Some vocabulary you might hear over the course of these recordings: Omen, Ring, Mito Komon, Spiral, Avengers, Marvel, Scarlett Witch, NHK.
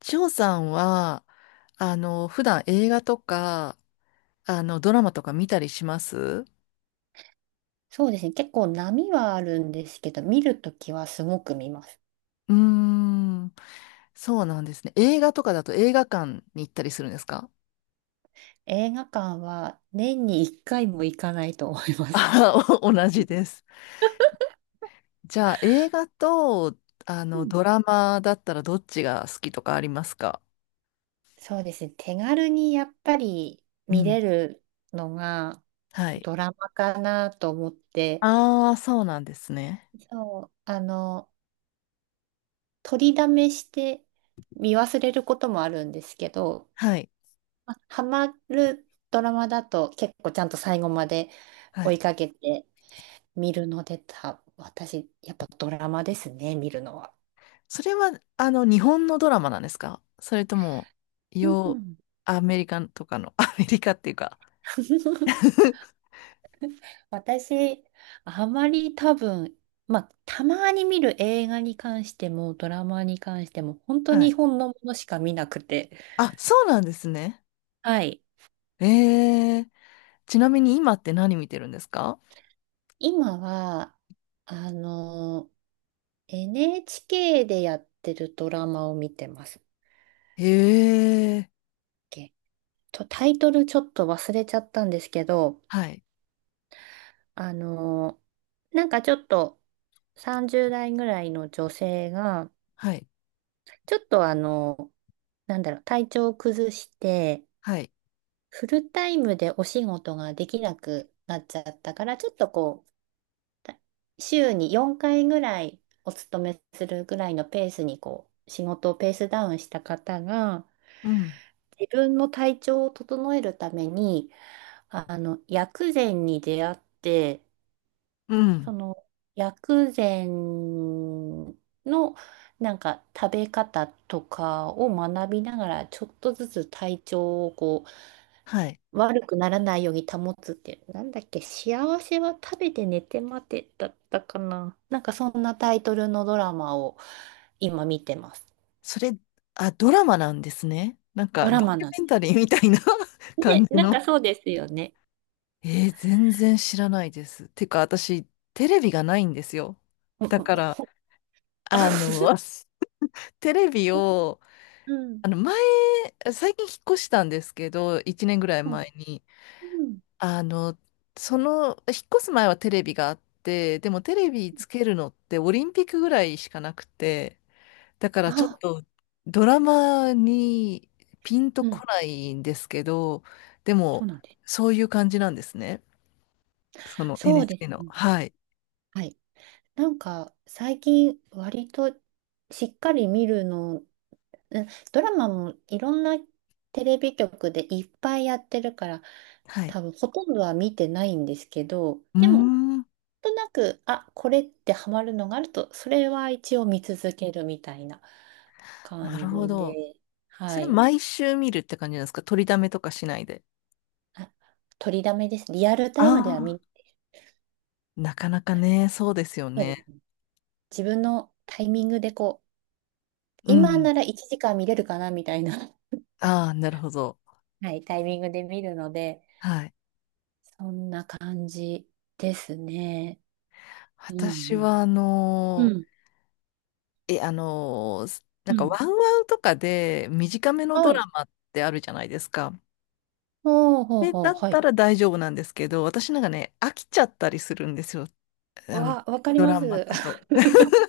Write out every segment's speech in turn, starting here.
ジョさんは、普段映画とか、ドラマとか見たりします？うそうですね。結構波はあるんですけど、見るときはすごく見ます。ーん、そうなんですね。映画とかだと映画館に行ったりするんですか？映画館は年に1回も行かないと思います。あ、お同じです。じゃあ、映画と、うん。ドラマだったらどっちが好きとかありますか？そうですね。手軽にやっぱりう見ん。れるのがはい。ドラマかなと思って、ああ、そうなんですね。そう、取りだめして見忘れることもあるんですけど、はい。まあハマるドラマだと結構ちゃんと最後までは追いい。かけて見るので私、やっぱドラマですね、見るのは。それは、日本のドラマなんですか、それとも、うよん。アメリカとかの、アメリカっていうか、私、あまり多分、まあ、たまに見る映画に関しても、ドラマに関しても、本当はに日い。本のものしか見なくて。あ、そうなんですね。はい。えー、ちなみに今って何見てるんですか？今は、あの、NHK でやってるドラマを見てますっええ、け。と、タイトルちょっと忘れちゃったんですけど、はい、なんかちょっと30代ぐらいの女性が、はい、ちょっとなんだろう、体調を崩して、はい、フルタイムでお仕事ができなくなっちゃったから、ちょっとこう、た週に4回ぐらいお勤めするぐらいのペースにこう、仕事をペースダウンした方が、うん、自分の体調を整えるために、薬膳に出会って、うそん、の薬膳のなんか食べ方とかを学びながらちょっとずつ体調をこうはい。悪くならないように保つってなんだっけ、幸せは食べて寝て待てだったかな、なんかそんなタイトルのドラマを今見てます。それ、あ、ドラマなんですね。なんドか、ドラマキュなんで。メンタリーみたいな 感ね、じなんかの。そうですよね。全然知らないです。てか、私、テレビがないんですよ。うんだうんから、あの、テレビを、うん。前、最近引っ越したんですけど、1年ぐらいうん。前に。うん、あの、引っ越す前はテレビがあって、でもテレビつけるのってオリンピックぐらいしかなくて、だからちょっあ、とドラマにピンとうこん。ないんですけど、でそうもなんです。そういう感じなんですね。その そうです NHK の。ね。はい。はい。なんか最近割としっかり見るの、うん、ドラマもいろんなテレビ局でいっぱいやってるから、はい。多分ほとんどは見てないんですけど、うーでもん。なんとなく、あ、これってハマるのがあると、それは一応見続けるみたいなな感るほじど。で、そはれい。毎週見るって感じなんですか？取りだめとかしないで。あ、取りだめですね。リアルタあイムでは見、あ。なかなかね、そうですよそうでね。すね。自分のタイミングでこう、う今ん。なら1時間見れるかなみたいな、ああ、なるほど。はい、タイミングで見るので、はい。そんな感じですね。う私んは、あうん。のうん、ー、え、あのー、なうんかワん。ンワンとかで短めのドはラい。マってあるじゃないですか。ほうほうほだう、っはたい。ら大丈夫なんですけど、私なんかね、飽きちゃったりするんですよ。あの、わかりドまラマす。だと。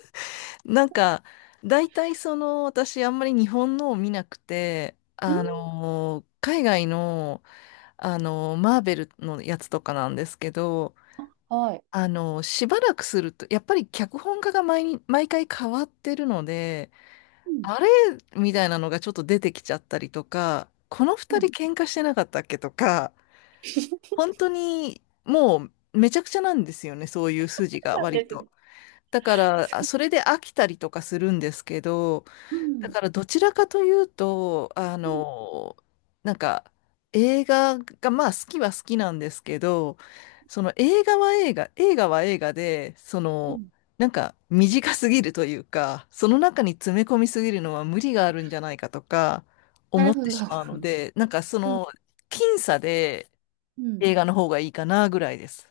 なんか、大体私あんまり日本のを見なくて、うあん、の海外の、あのマーベルのやつとかなんですけど、はい。しばらくすると、やっぱり脚本家が毎回変わってるので、うん、あれみたいなのがちょっと出てきちゃったりとか、このう二ん、人喧嘩してなかったっけとか、本当にもうめちゃくちゃなんですよね、そういうそ筋うがなん割ですと。ね。だから、それで飽きたりとかするんですけど、うだん。からどちらかというと、うん、なんか映画が、まあ好きは好きなんですけど、その映画は映画、映画は映画で、うん。なんか短すぎるというか、その中に詰め込みすぎるのは無理があるんじゃないかとかな思るっほてど。しまうの で、なんかうん、僅差でうん。映画の方がいいかなぐらいです。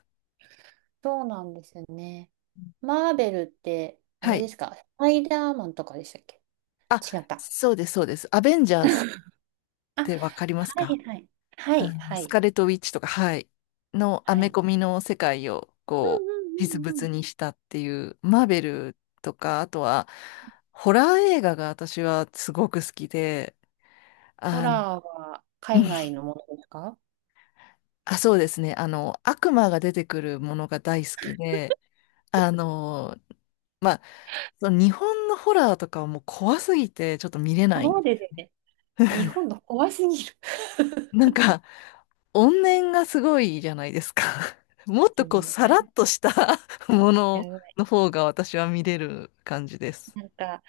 そうなんですよね。マーベルって、あはれでい。すか、スパイダーマンとかでしたっけ？あ、違った。そうです、そうです。アベンジャーズっあ、はてわかりますいか？はい。はいあの、はスい。カーレット・ウィッチとか、はい、のアはメい。コミの世界を、うこう、実ん、うん、うんうん。物にしたっていう、マーベルとか、あとは、ホラー映画が私はすごく好きで、ホあの、ラーは うん、海外のものですか？あ、そうですね、悪魔が出てくるものが大好きで、あの、まあ、その日本のホラーとかはもう怖すぎて、ちょっと見れない。そうですね。日本の怖すぎる。なんか、怨念がすごいじゃないですか。そもうっですとこう、ね。さなんらかっとした ものやばい。の方が私は見れる感じです。なんか、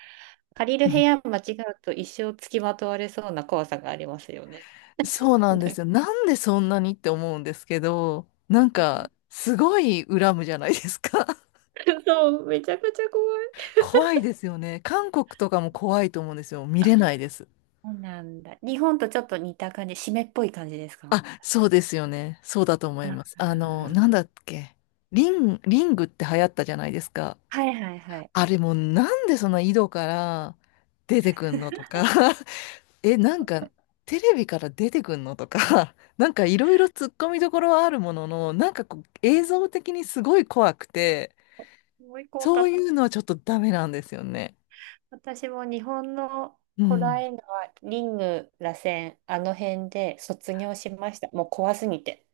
借りうる部ん、屋間違うと一生付きまとわれそうな怖さがありますよね。そう ななんでんすか、よ。なんでそんなにって思うんですけど、なんうん、か、すごい恨むじゃないですか。そう、めちゃくちゃ怖い。怖いですよね。韓国とかも怖いと思うんですよ。見あ、れないです。そうなんだ。日本とちょっと似た感じ、湿っぽい感じですあ、か？そうですよね。そうだと思あいます。ー、なんだっけ。リングって流行ったじゃないですか。はいはいはい。あれもうなんでそんな井戸から出てくんのとか。なんか、テレビから出てくんのとか、なんかいろいろ突っ込みどころはあるものの、なんかこう、映像的にすごい怖くて、すごい怖かそうっいた。うのはちょっとダメなんですよね。私も日本のうホラーん。映画は、リング、螺旋、あの辺で卒業しました。もう怖すぎて。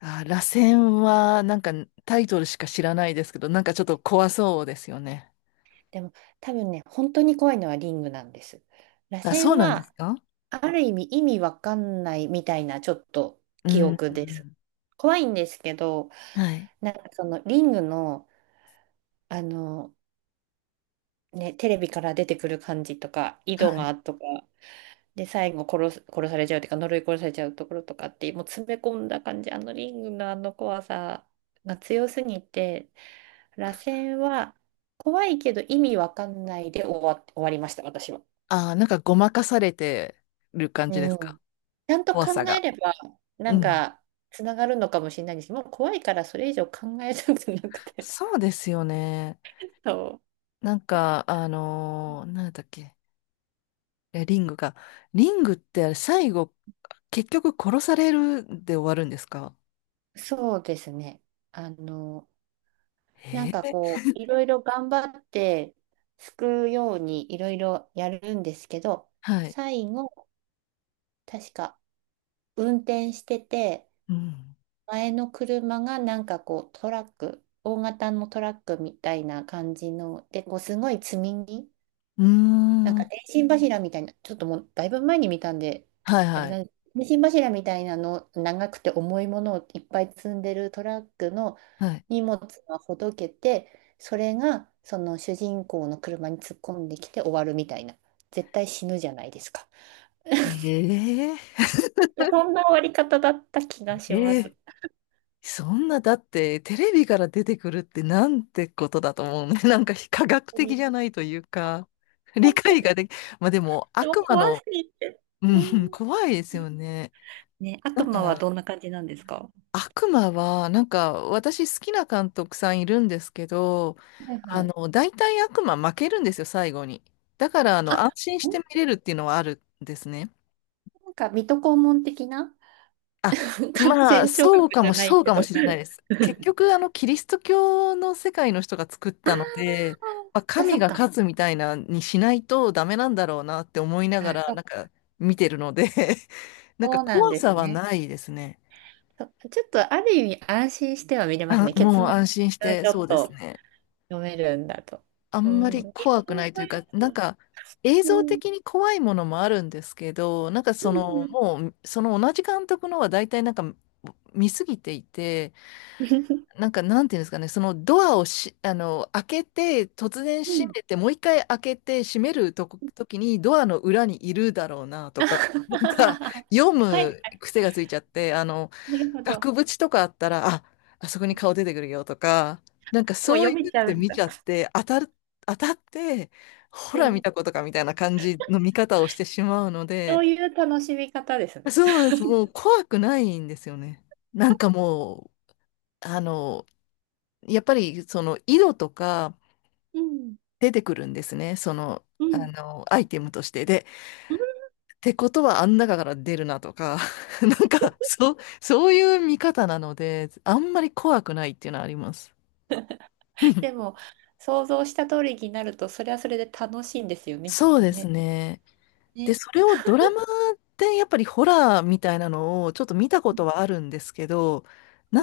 あ、螺旋は、なんかタイトルしか知らないですけど、なんかちょっと怖そうですよね。でも多分ね、本当に怖いのはリングなんです。螺あ、そう旋なんですは、か？ある意味意味わかんないみたいなちょっとう記ん。憶うです。ん、怖いんですけど、はい。なんかそのリングの、あの、ね、テレビから出てくる感じとか、井は戸い。がとか、で、最後殺されちゃうっていうか、呪い殺されちゃうところとかって、もう詰め込んだ感じ、あのリングのあの怖さが強すぎて、螺旋は怖いけど意味わかんないで終わりました、私は。あ、なんかごまかされてる感うじですか？ん。ちゃんと怖さ考えが。れば、なうんん。か、つながるのかもしれないんですけど、もう怖いからそれ以上考えたくなくて。そうですよね。そなんか、なんだっけ。いや、リングが。リングってあれ最後、結局殺されるで終わるんですか？う。そうですね。あの、なえんかー、こう、いろいろ頑張って、救うようにいろいろやるんですけど、はい。最後、確か運転してて、うん。前の車がなんかこう、トラック、大型のトラックみたいな感じの、で、こう、すごい積み荷、うーなんかん。電信柱みたいな、ちょっともうだいぶ前に見たんで、はいあはれない。んです。電信柱みたいなの、長くて重いものをいっぱい積んでるトラックのはい。荷物がほどけて、それがその主人公の車に突っ込んできて終わるみたいな。絶対死ぬじゃないですか。え そんな終わり方だった気がしー、まえー、す。そんな、だって、テレビから出てくるってなんてことだと思うね。なんか非科学本当的に、じゃないというか、理本当解にができ、まあでも、でも悪魔怖の、すぎて。ううん、ん。怖いですよね。ね、な悪ん魔はか、どんな感じなんですか？悪魔は、なんか、私好きな監督さんいるんですけど、はいはい。大体悪魔負けるんですよ、最後に。だから、安あ、心して見れるっていうのはあるんですね。なんか水戸黄門的な、あ、感まあ、染症学じゃないそうけかもど。し れないです。結局、キリスト教の世界の人が作っあたので、あ、まあ、そっかそ神っがか。勝つみたいなにしないとダメなんだろうなって思いながあ、ら、なんか、見てるので なんかそうなん怖でさすはね。ないですね。そ、ちょっとある意味安心しては見れますあ、ね。結もう末が安心して、ちょそっうですとね。読めるんだと。あうんまりん。日怖くない本というのやか、なんつ、か映う像ん。的に怖いものもあるんですけど、なんかうそのんもう、その同じ監督のは大体なんか見すぎていて、うんなんかなんていうんですかね、そのドアをし、あの、開けて、突然うん。閉うん。めて、もう一回開けて閉めるとこ、時にドアの裏にいるだろうな とか、なんかは読い。はい、む癖がついちゃって、なるほど。も額縁とかあったら、あ、あそこに顔出てくるよとか、なんかうそうい読うめのちゃうでん見だ。ちゃって、当たって、ほうら見ん。たことかみたいな感じの見方をしてしまうのそで、ういう楽しみ方ですね。そうです。もう怖くないんですよね。なんかもう、やっぱりその色とかうん。出てくるんですね。うん。アイテムとして。で、ってことはあん中から出るなとか、なんか、そう、そういう見方なので、あんまり怖くないっていうのはあります。でも、想像した通りになると、それはそれで楽しいんですよね、きっそうとですね。ね。で、ね。それをドラマでやっぱりホラーみたいなのをちょっと見たこうとはあるんですけど、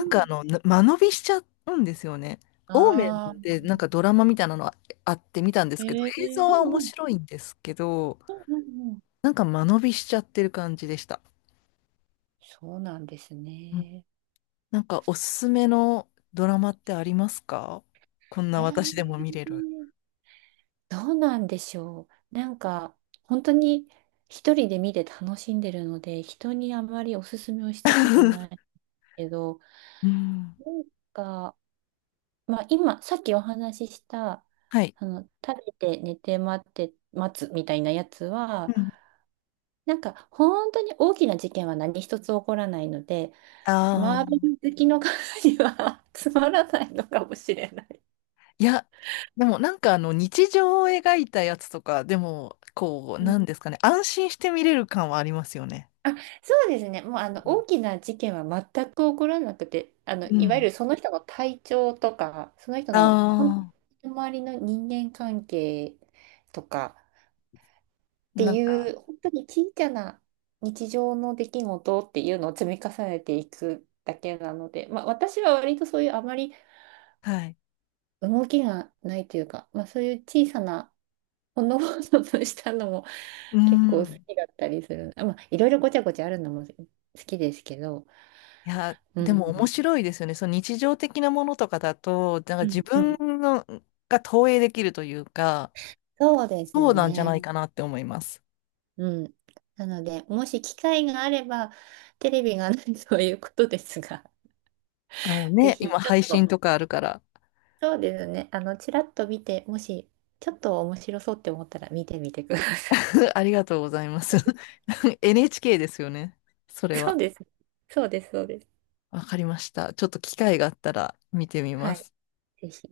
ん、んか間延びしちゃうんですよね。オーメあンあ、でなんかドラマみたいなのああって見たんですけど、え映え、像うは面んうん、白いんですけど、うんうんうん。なんか間延びしちゃってる感じでした。そうなんですうん。ね。なんかおすすめのドラマってありますか？こんえな私でもー見れる。どうなんでしょう。なんか、本当に一人で見て楽しんでるので、人にあまりおすすめをしたことないけど、うん。なんか、まあ今、さっきお話しした、はい。食べて寝て待って待つみたいなやつは、うん。なんか本当に大きな事件は何一つ起こらないので、あマーベあ。ル好きの方には つまらないのかもしれない。いや、でもなんかあの日常を描いたやつとか、でもこう、うん。なんですかね、安心して見れる感はありますよね。あ、そうですね。もうあの大きな事件は全く起こらなくて、あのうんいわゆん。るその人の体調とか、その人の本ああ当に周りの人間関係とかっー、てなんいか、う、本当に小さな日常の出来事っていうのを積み重ねていくだけなので、まあ、私は割とそういう、あまりはい。動きがないというか、まあ、そういう小さなほのぼのとしたのも う 結構好ん。きだったりする。あ、まあ、いろいろごちゃごちゃあるのも好きですけど、いや、うでん、もう面ん、白いですよね。その日常的なものとかだと、なんかうん自う分ん。のが投影できるというか、そうですそうなんじゃね。ないかなって思います。うん。なので、もし機会があれば、テレビがないということですが、あの ぜね、ひ今ちょっ配と、信とかあるから、そうですね、ちらっと見て、もし、ちょっと面白そうって思ったら見てみてくださ ありがとうございます。NHK ですよね。そい。れそうは。です。そうです、そうです。わかりました。ちょっと機会があったら見てみまはい、す。ぜひ。